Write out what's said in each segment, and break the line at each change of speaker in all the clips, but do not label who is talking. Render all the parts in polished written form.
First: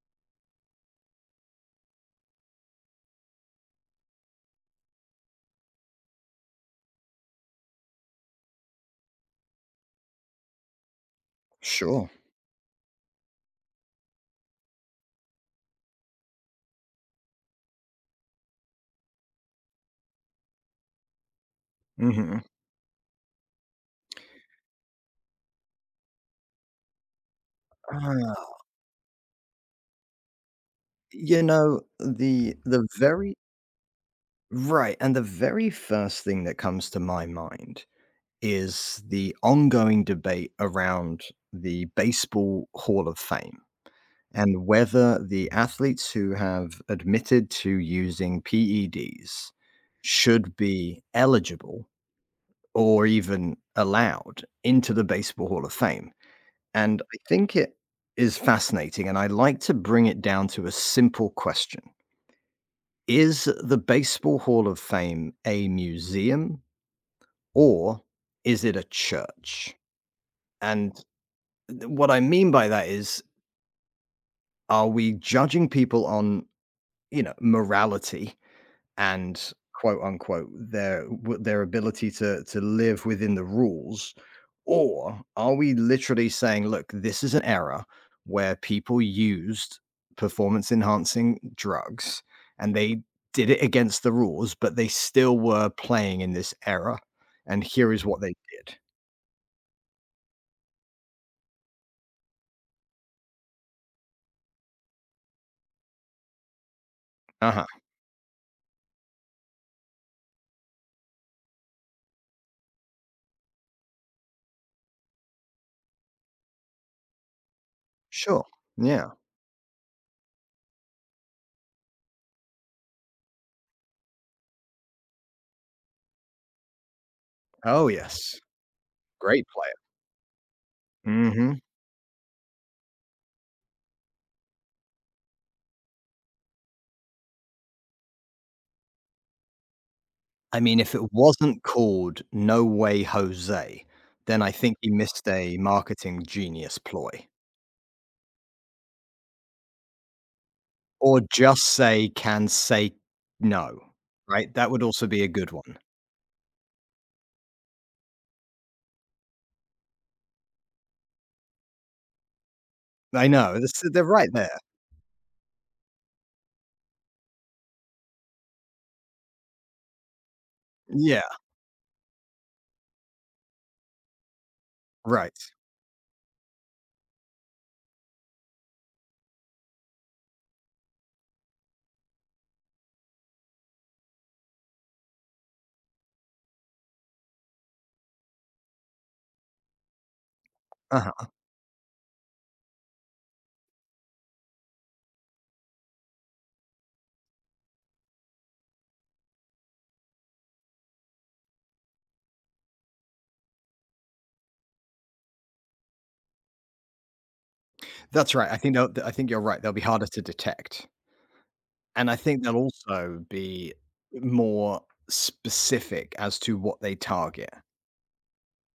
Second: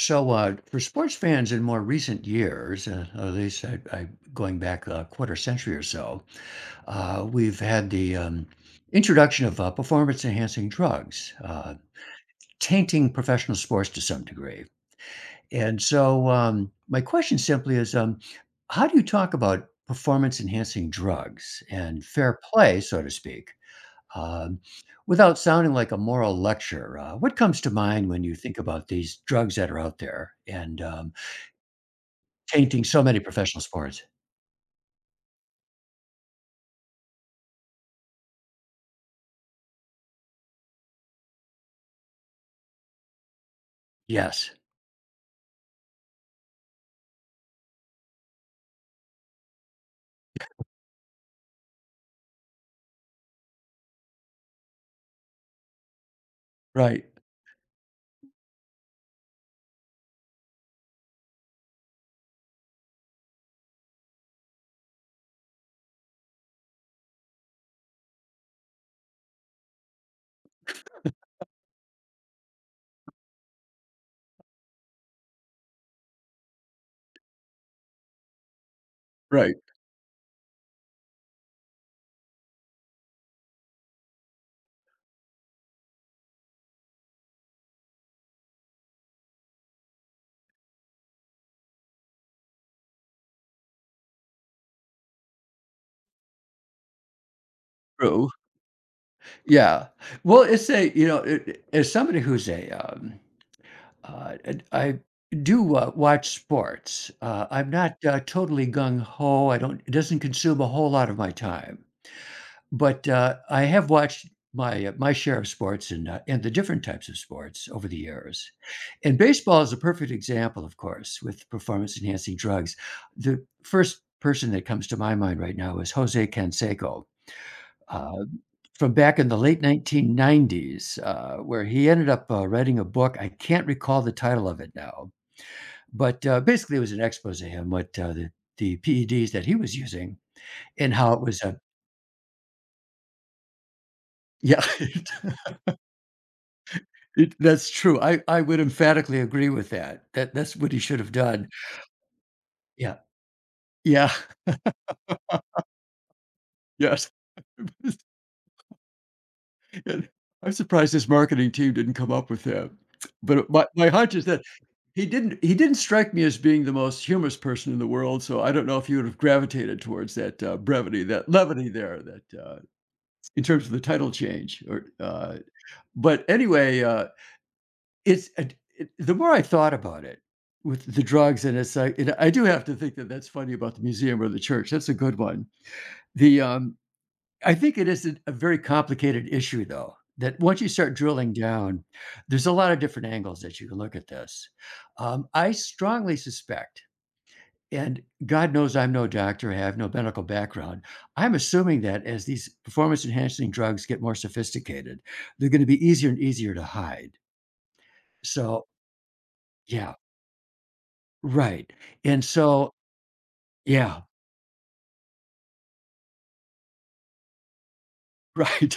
For sports fans in more recent years, at least going back a quarter century or so, we've had the introduction of performance enhancing drugs,
Sure.
tainting professional sports to some degree. My question simply is how do you talk about performance enhancing drugs and fair
Mhm.
play, so to speak, um, without sounding like a moral lecture? What comes to mind when
Ah,
you think about these drugs that are out there? And
you know, the
Tainting
the
so many
very
professional sports.
right, and the very first thing that comes to my mind is the ongoing debate around the Baseball Hall of Fame
Yes.
and whether the athletes who have admitted to using PEDs should be eligible or even allowed into the Baseball Hall of Fame. And
Right.
I think it is fascinating, and I like to bring it down to a simple question. Is the Baseball Hall of Fame a museum or is it a church? And what I mean by that is, are we judging people on, morality and
Right.
quote unquote their ability to live within the rules, or are we literally saying look, this is an era where people used performance enhancing drugs and they did it against the rules but they still were playing in this era and here is what
True.
they did.
Yeah. Well, it's a, as somebody who's a, and I do, watch sports.
Uh-huh.
I'm not, totally gung ho. I don't it doesn't consume a whole lot of my time. But, I have watched my share of sports and the different types of sports over the
Sure.
years.
Yeah.
And baseball is a perfect example, of course, with performance enhancing drugs. The first person that comes to my mind right now is Jose Canseco,
Oh
uh,
yes,
from back in the
great
late
player.
1990s,
Hmm.
where he ended up, writing a book. I can't recall the title of it now, but, basically, it was an expose on what, the PEDs that he was using
I mean,
and
if
how
it
it was a.
wasn't called No Way Jose, then I
Yeah.
think he missed a marketing genius ploy.
It that's true. I would emphatically agree with that. That's what he should have
Or
done.
just say, "Can say
Yeah.
no,"
Yeah.
right? That would also be a good one.
Yes. And I'm surprised his marketing team didn't come up with that.
I
But
know,
my
this
my
they're
hunch is
right
that
there.
he didn't strike me as being the most humorous person in the world, so I don't know if he would have gravitated towards that, brevity,
Yeah,
that levity there in terms of the title change,
right.
but anyway, It's it it the more I thought about it with the drugs, and it's like, and I do have to think that that's funny about the museum or the church, that's a good one. The, um I think it is a very complicated issue, though, that once you start
Uh-huh.
drilling down, there's a lot of different angles that you can look at this. I strongly suspect, and God knows I'm no doctor, I have no medical background, I'm assuming that as these performance-enhancing drugs get more sophisticated, they're gonna be easier and easier to hide.
That's right,
So
I think you're right, they'll be
yeah.
harder to detect.
Right,
And I
and
think they'll
so
also be
yeah,
more specific as to what they target.
right.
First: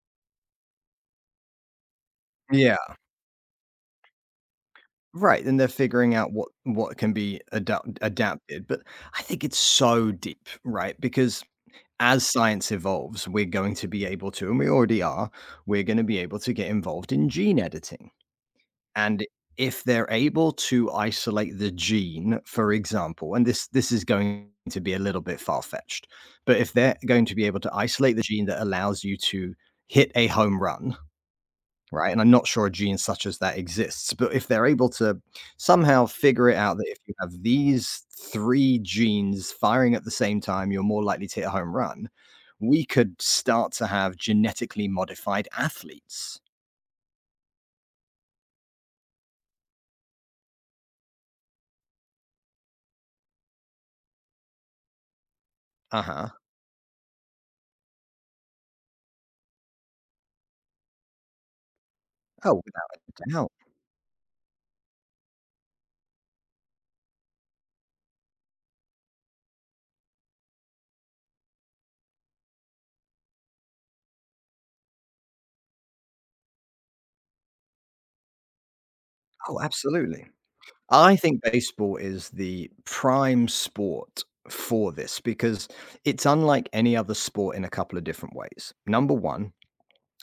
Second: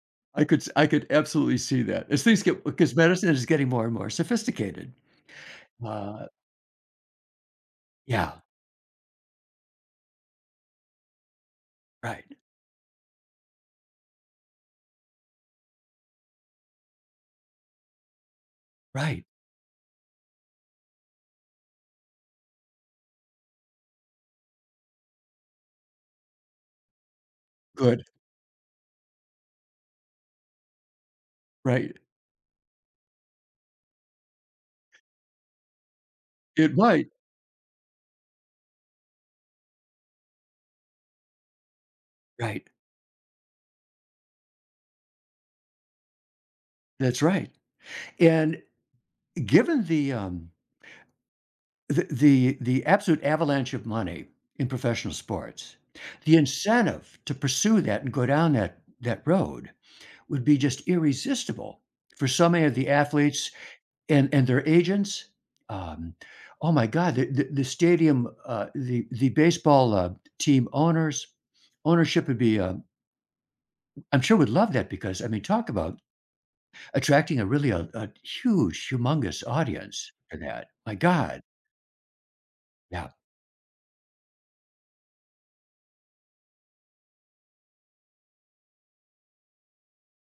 I could absolutely see that. As things get,
Yeah.
because medicine is getting more and more sophisticated.
Right, and they're figuring
Uh,
out what can be
yeah,
adapted, but I think it's so deep, right? Because as
right,
science evolves, we're going to be able to, and we already are, we're going to be able to get involved in gene editing. And
right,
if they're able to isolate the gene, for example, and this is going to be a little bit far fetched, but if they're going to be able to
good,
isolate the gene that allows you to hit a home run,
right.
right? And I'm not sure a gene such as that exists, but if they're able to somehow figure it
It
out that if
might,
you have these three genes firing at the same time, you're more likely to hit a home run,
right,
we could start to have genetically modified athletes.
that's right. And given the absolute avalanche of money in professional sports,
Uh huh.
the incentive to pursue that and go down that road would be just irresistible for so
Oh,
many of the
without a
athletes.
doubt.
And their agents, um, oh my god, the stadium, the baseball, team owners ownership would be, I'm sure would love that because, I mean, talk about attracting a really a huge, humongous
Oh,
audience
absolutely.
for that. My
I think
god.
baseball is the
Yeah,
prime sport for this because it's unlike any other sport in a couple of different ways. Number one,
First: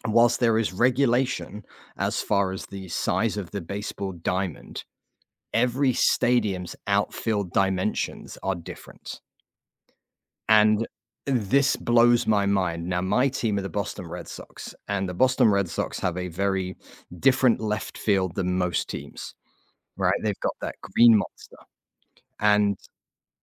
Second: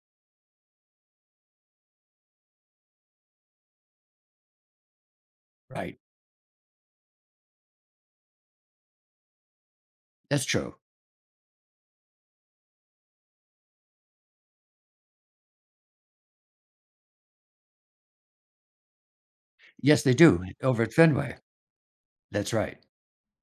whilst there is regulation as far as the size of the baseball diamond, every
right.
stadium's outfield dimensions are different.
That's true.
And this blows my mind. Now, my team are the Boston Red Sox, and the Boston Red Sox have a very different left field than most teams,
Yes,
right?
they
They've
do,
got that
over at
green
Fenway.
monster.
That's right.
And,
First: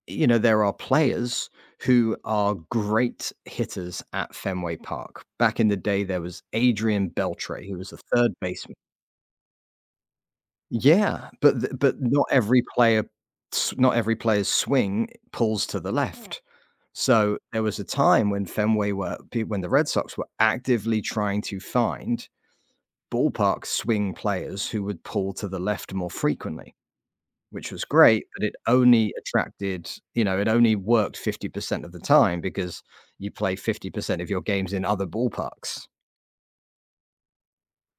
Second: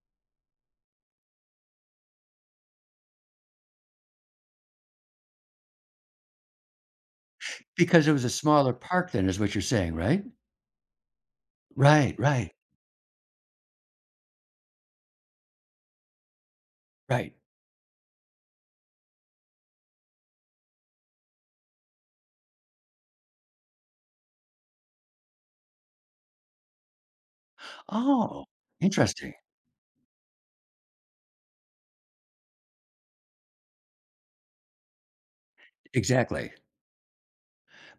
you know, there are players who are great hitters at Fenway Park. Back in the day, there was Adrian Beltre, who was a
Because it was a
third
smaller
baseman.
park then is what you're saying, right?
Yeah, but th but
Right,
not
right,
every player s not every player's swing pulls to the left.
right.
So, there was a time when Fenway were pe when the Red Sox were actively trying to find ballpark swing players who would pull to the left more frequently, which was great, but
Oh,
it only
interesting.
attracted you know, it only worked 50% of the time because you play 50% of your games in other ballparks.
Exactly.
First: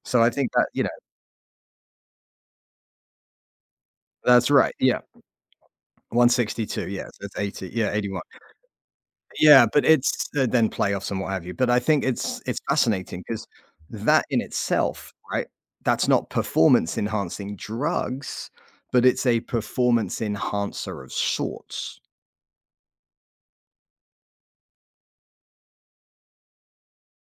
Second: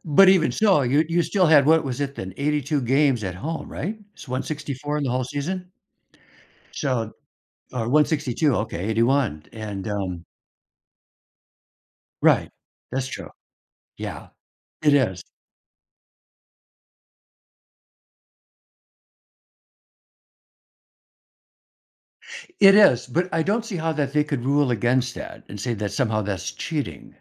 So,
But
I think
even
that,
so, you still had what was it then, 82 games at home, right? It's
that's right,
164
yeah,
in the whole season?
162, yeah,
So
so it's 80,
or
yeah, 81.
162, okay, 81,
Yeah, but
and
it's Then playoffs and what have you, but I think
right,
it's
that's
fascinating
true.
because that
Yeah,
in
it
itself,
is.
right, that's not performance enhancing drugs, but it's a performance enhancer of sorts.
It is, but I don't see how that they could rule against that and say that somehow that's cheating,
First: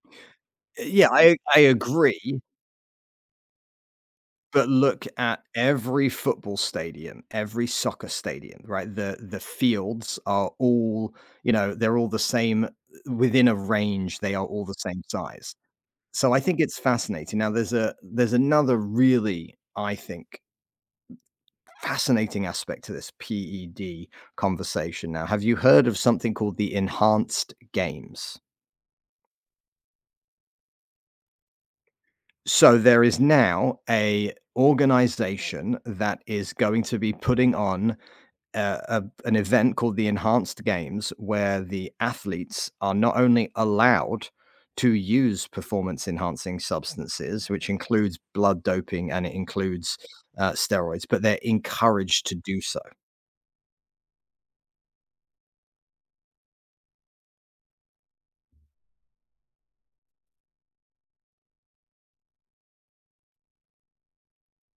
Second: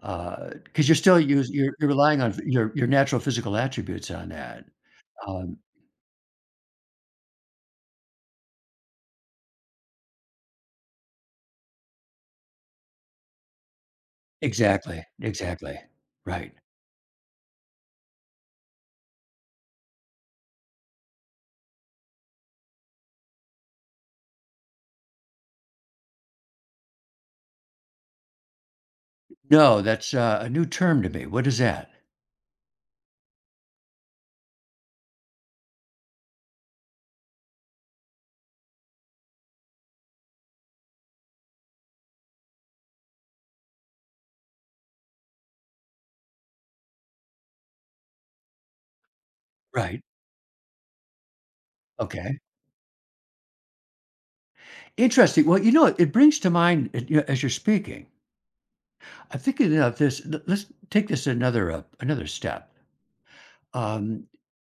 because 'cause you're
Yeah,
still use
I
you're relying on
agree,
your natural physical attributes on that.
but look at
Um
every football stadium, every soccer stadium, right? The fields are all, you know, they're all the same within a range, they are all the same
Exactly,
size.
exactly,
So I
right.
think it's fascinating. Now there's a there's another really, I think, fascinating aspect to this PED conversation now. Have you heard of something called the enhanced games?
No, that's, a new term to me. What is that?
So there is now a organization that is going to be putting on a an event called the Enhanced Games, where the athletes are not only allowed to use performance enhancing substances, which includes blood doping and it includes
Right,
steroids, but they're encouraged to
okay.
do so.
Interesting. Well, you know, it brings to mind it, you know, as you're speaking. I'm thinking of this. Let's take this another another step. Um,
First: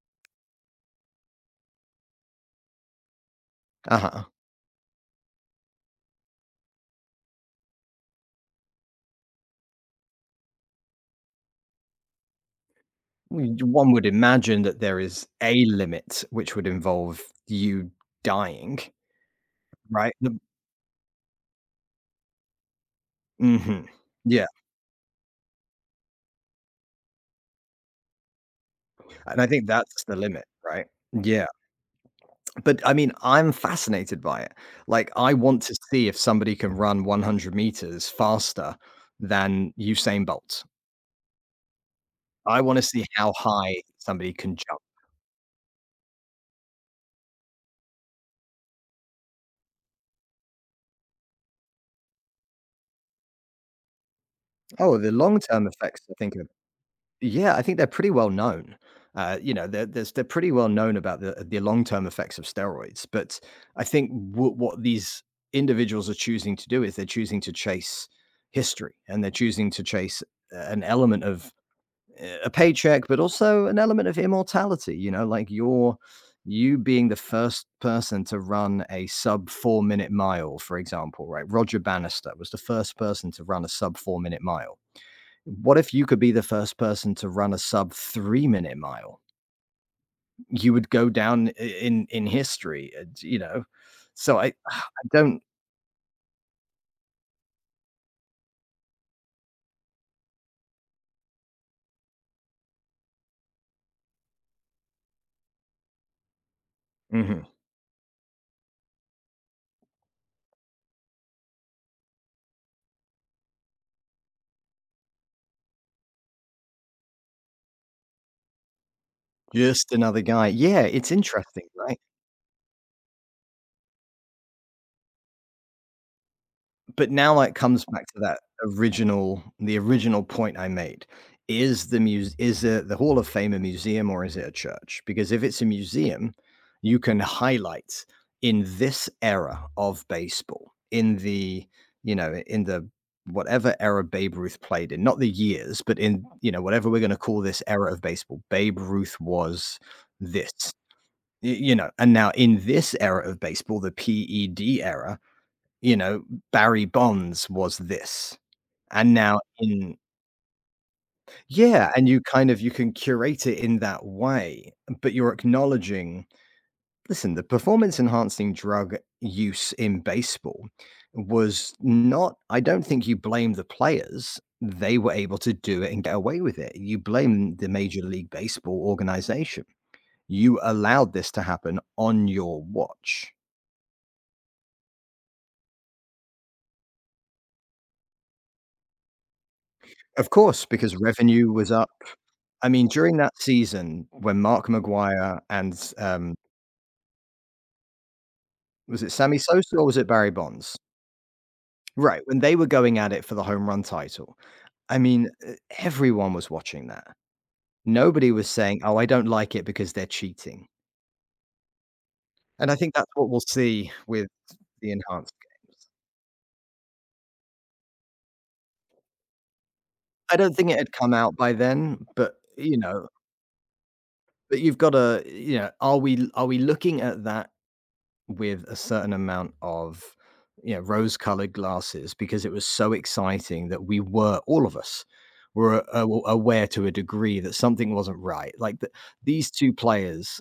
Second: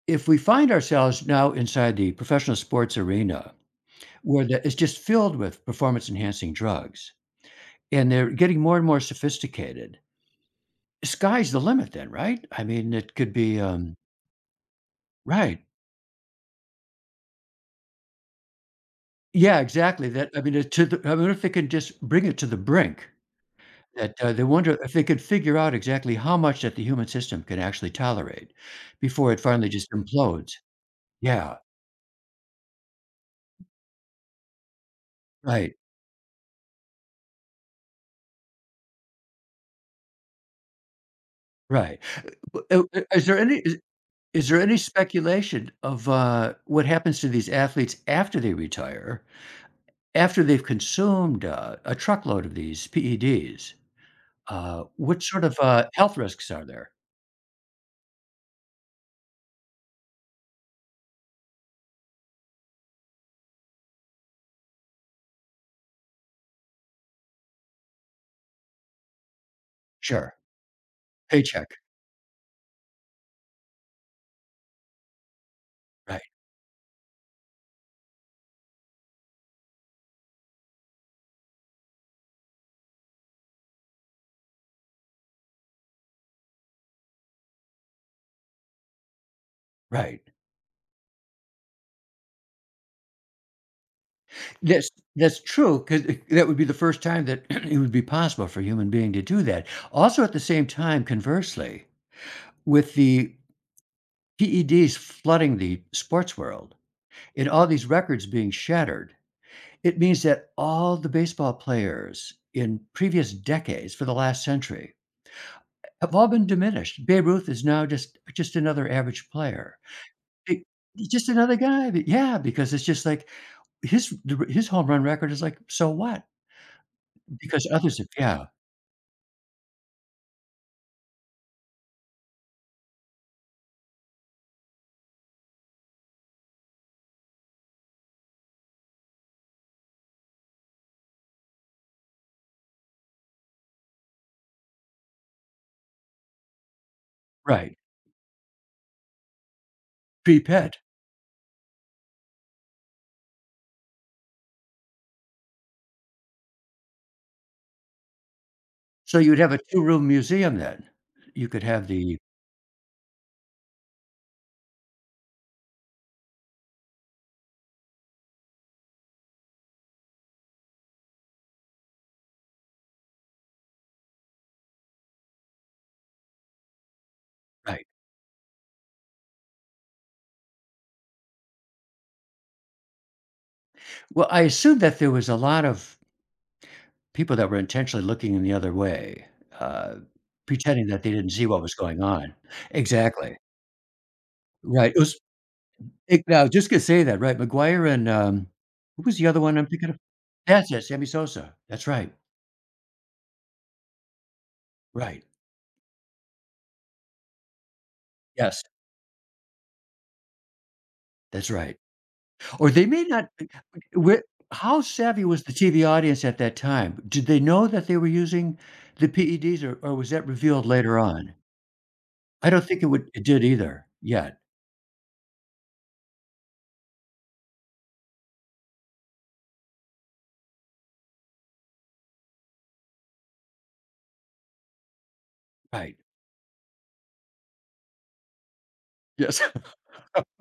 if we find ourselves now inside the professional sports arena,
Uh-huh.
where the, it's just filled with performance-enhancing drugs, and they're getting more and more sophisticated, sky's the limit. Then, right? I mean, it could be,
One would imagine that there is
right.
a limit, which would involve you dying,
Yeah, exactly.
right?
That I mean, it, to the, I mean, if they can just bring it to the brink,
Mhm.
that, they
Yeah.
wonder if they could figure out exactly how much that the human system can actually tolerate before it
And I think
finally just
that's the limit,
implodes.
right? Yeah.
Yeah,
But, I mean, I'm fascinated by it. Like, I want to
right,
see if somebody can run 100 meters faster than Usain Bolt.
right.
I wanna
Bu
see how high somebody
is
can
there any
jump.
speculation of, what happens to these athletes after they retire, after they've consumed, a truckload of these PEDs?
Oh, the
What sort of,
long-term effects, I
health
think, are
risks are there?
yeah, I think they're pretty well known. You know, they're pretty well known about the long-term effects of steroids, but I think what these individuals are choosing to do is they're choosing to chase history, and they're choosing to chase
Sure.
an element of
Paycheck.
a paycheck, but also an element of immortality. You know, like
Right,
you being the first person to run a sub 4 minute mile, for example, right? Roger Bannister was the first person to run a sub 4 minute mile. What if you could be the first person to run a sub 3 minute mile?
right.
You would go down in history, you know. So I, I
That's
don't.
that's true, because that would be the first time that it would be possible for a human being to do that. Also, at the same time, conversely, with the PEDs flooding the sports world
Mhm.
and all these records being shattered, it means that all the baseball players in previous decades for the last century have all been diminished. Babe Ruth is now just another average player.
Just another guy.
He
Yeah,
he's
it's
just another
interesting,
guy,
right?
but yeah, because it's just like his home run record is like, so what?
But now it
Because
comes
others
back
have
to that
yeah.
original the original point I made. Is the Hall of Fame a museum or is it a church? Because if it's a museum, you can highlight in this era of baseball, in the whatever era Babe Ruth played in, not the years, but in, you know, whatever we're gonna call this
Right,
era of baseball, Babe Ruth was this,
pre-pet.
y you know? And now in this era of baseball, the PED era, you know, Barry Bonds was this, and
So you'd
now
have a
in
two-room museum then. You could have
yeah, and
the
you kind of you can curate it in that way, but you're acknowledging, listen, the performance enhancing drug use in baseball was not. I don't think you blame the players. They were able to do it and get away with it. You blame the
right.
Major League Baseball organization. You allowed this to happen on your watch.
Well, I assume that there was a lot of people that were intentionally looking in the other way, uh,
Of course,
pretending
because
that they didn't see
revenue
what
was
was
up.
going on.
I mean, during that
Exactly.
season when Mark
Right, it was
McGuire and,
it now, just gonna say that, right, McGuire and, who
was it
was the
Sammy
other one I'm
Sosa or
thinking
was
of?
it Barry
That's
Bonds?
it, Sammy Sosa. That's right.
Right, when they were going at it for the home run title, I
Right.
mean, e everyone was watching that. Nobody was
Yes,
saying, "Oh, I don't like it because they're cheating."
that's right.
And
Or
I
they
think
may
that's what
not
we'll see
where
with
how
the
savvy
enhanced.
was the TV audience at that time? Did they know that they were using the PEDs, or was that
I don't
revealed
think it had
later
come
on?
out by then, but,
I don't
you
think it
know,
would it did either yet,
but you've gotta you know, are we looking at that with a certain amount of you know rose-colored glasses because it was so exciting that we were all of us were
right.
aware to a degree that something wasn't right. Like the,
Yes,
these two players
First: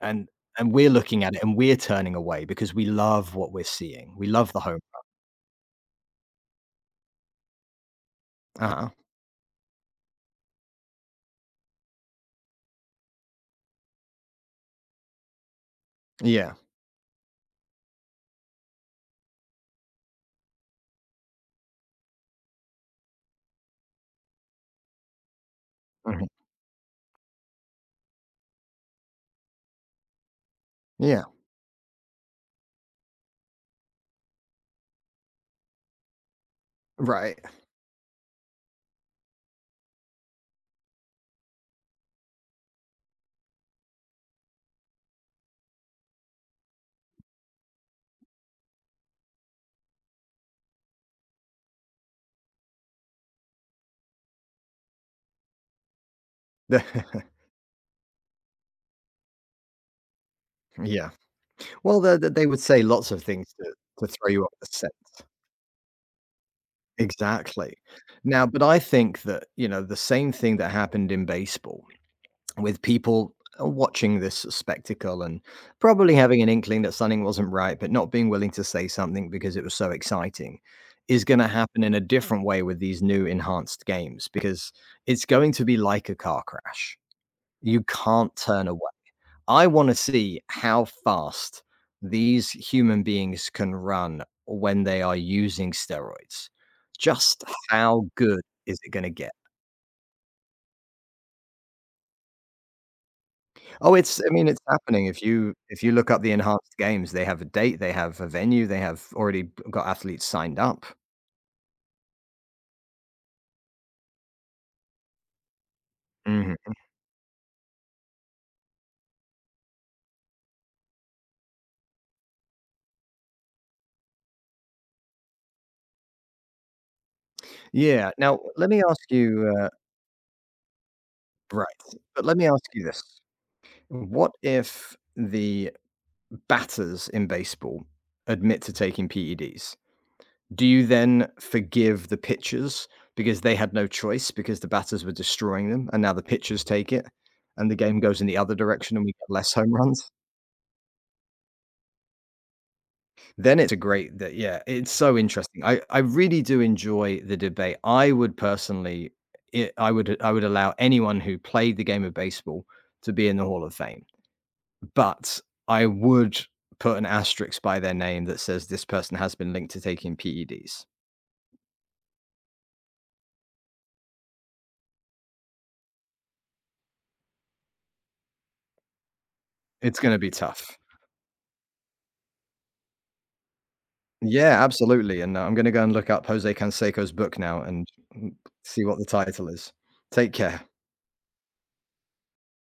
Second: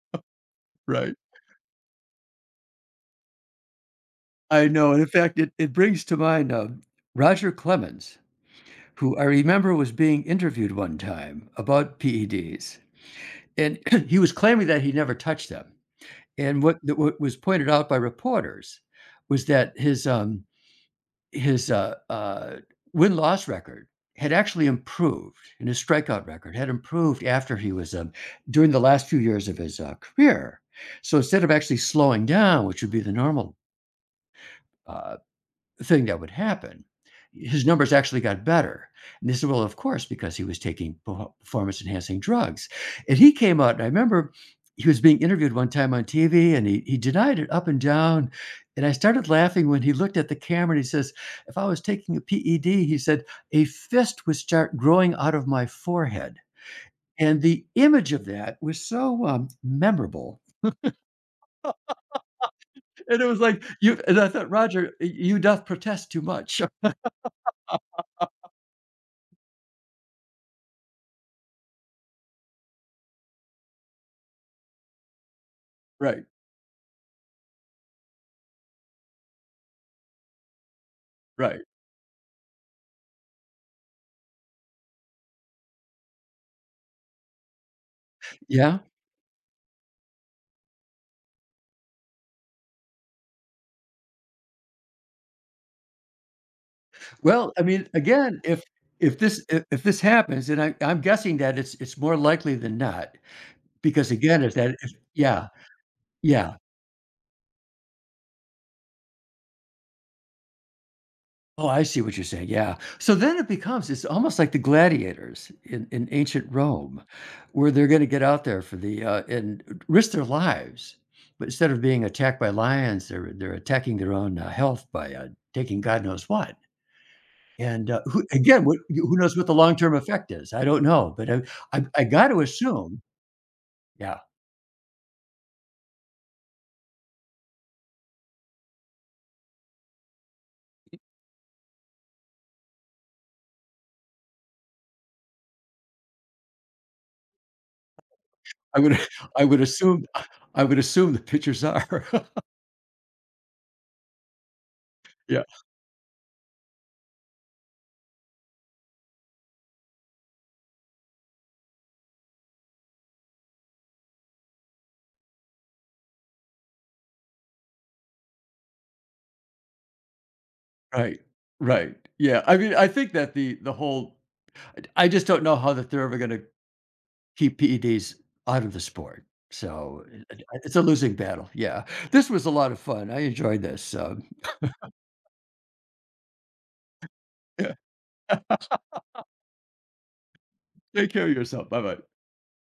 and we're
right.
looking at it and we're turning away because we love what we're seeing. We love the
I
home.
know, and in fact, it brings to mind, Roger Clemens,
Uh-huh.
who I remember was being interviewed one time about PEDs, and he was claiming that he never touched them,
Yeah.
and what was pointed out by reporters was that his win-loss record had actually improved, and his
Mhm.
strikeout record had improved after he was, during the last few years of his, career. So
Yeah.
instead of actually slowing down, which would be the normal, uh thing that would happen.
Right.
His numbers actually got better. And this is, well, of course, because he was taking performance enhancing drugs. And he came out, and I remember he was being interviewed one time on TV, and he denied it up and down. And I started laughing when he looked at the camera, and he says, "If I was taking a PED," he said, "a fist would start growing out of my forehead." And the image of that was so, memorable.
yeah. Well, they would say lots
And
of
it was
things
like, you
to
and I
throw you
thought,
off the
"Roger,
scent.
you doth protest too much."
Exactly. Now, but I think that, you know, the same thing that happened in baseball with people watching this spectacle and probably
Right,
having an inkling that something wasn't right, but not being willing to say something because it was so exciting is going to
right.
happen in a different way with these new enhanced games because it's going to be like a car crash. You can't turn
Yeah?
away. I want to see how fast these human beings can run when they are using steroids. Just
Well, I mean,
how good
again,
is it gonna get?
if this happens, and I'm guessing that it's more likely than not,
Oh,
because
it's I
again,
mean,
is
it's
that if
happening.
yeah,
If you look up the
yeah.
enhanced games, they have a date, they have a venue, they have already got athletes signed up.
Oh, I see what you're saying, yeah. So then it becomes it's almost like the gladiators in ancient
Mhm.
Rome, where they're gonna get out there for and risk their lives, but instead of being attacked by lions, they're attacking their own, health by, taking God knows what. And,
Yeah.
who
Now
again,
let
what
me ask
who knows what
you,
the long-term effect is? I don't know, but I
right,
I I
but
got
let
to
me ask you
assume
this.
yeah.
What if the batters in baseball admit to taking PEDs? Do you then forgive the pitchers because they had no choice because the batters were destroying them and now the pitchers take it and the game goes in the other
I
direction
would
and we get
I
less
would
home
assume
runs?
I would assume the pictures are.
Then it's a great that yeah, it's so
Yeah,
interesting. I really do enjoy the debate. I would personally I would allow anyone who played the game of baseball to be in the Hall of Fame. But I would put an asterisk by their name that says this person has been linked to taking PEDs.
right, right. Yeah, I mean, I think that the whole I just don't know how that they're ever gonna keep PEDs out of the sport.
It's
So,
going to be tough.
it's a losing battle, yeah. This was a lot of fun. I enjoyed this,
Yeah, absolutely, and, I'm gonna go and look up Jose Canseco's book now
yeah.
and, mm, see what the title is. Take care.
Take care of yourself. Bye-bye.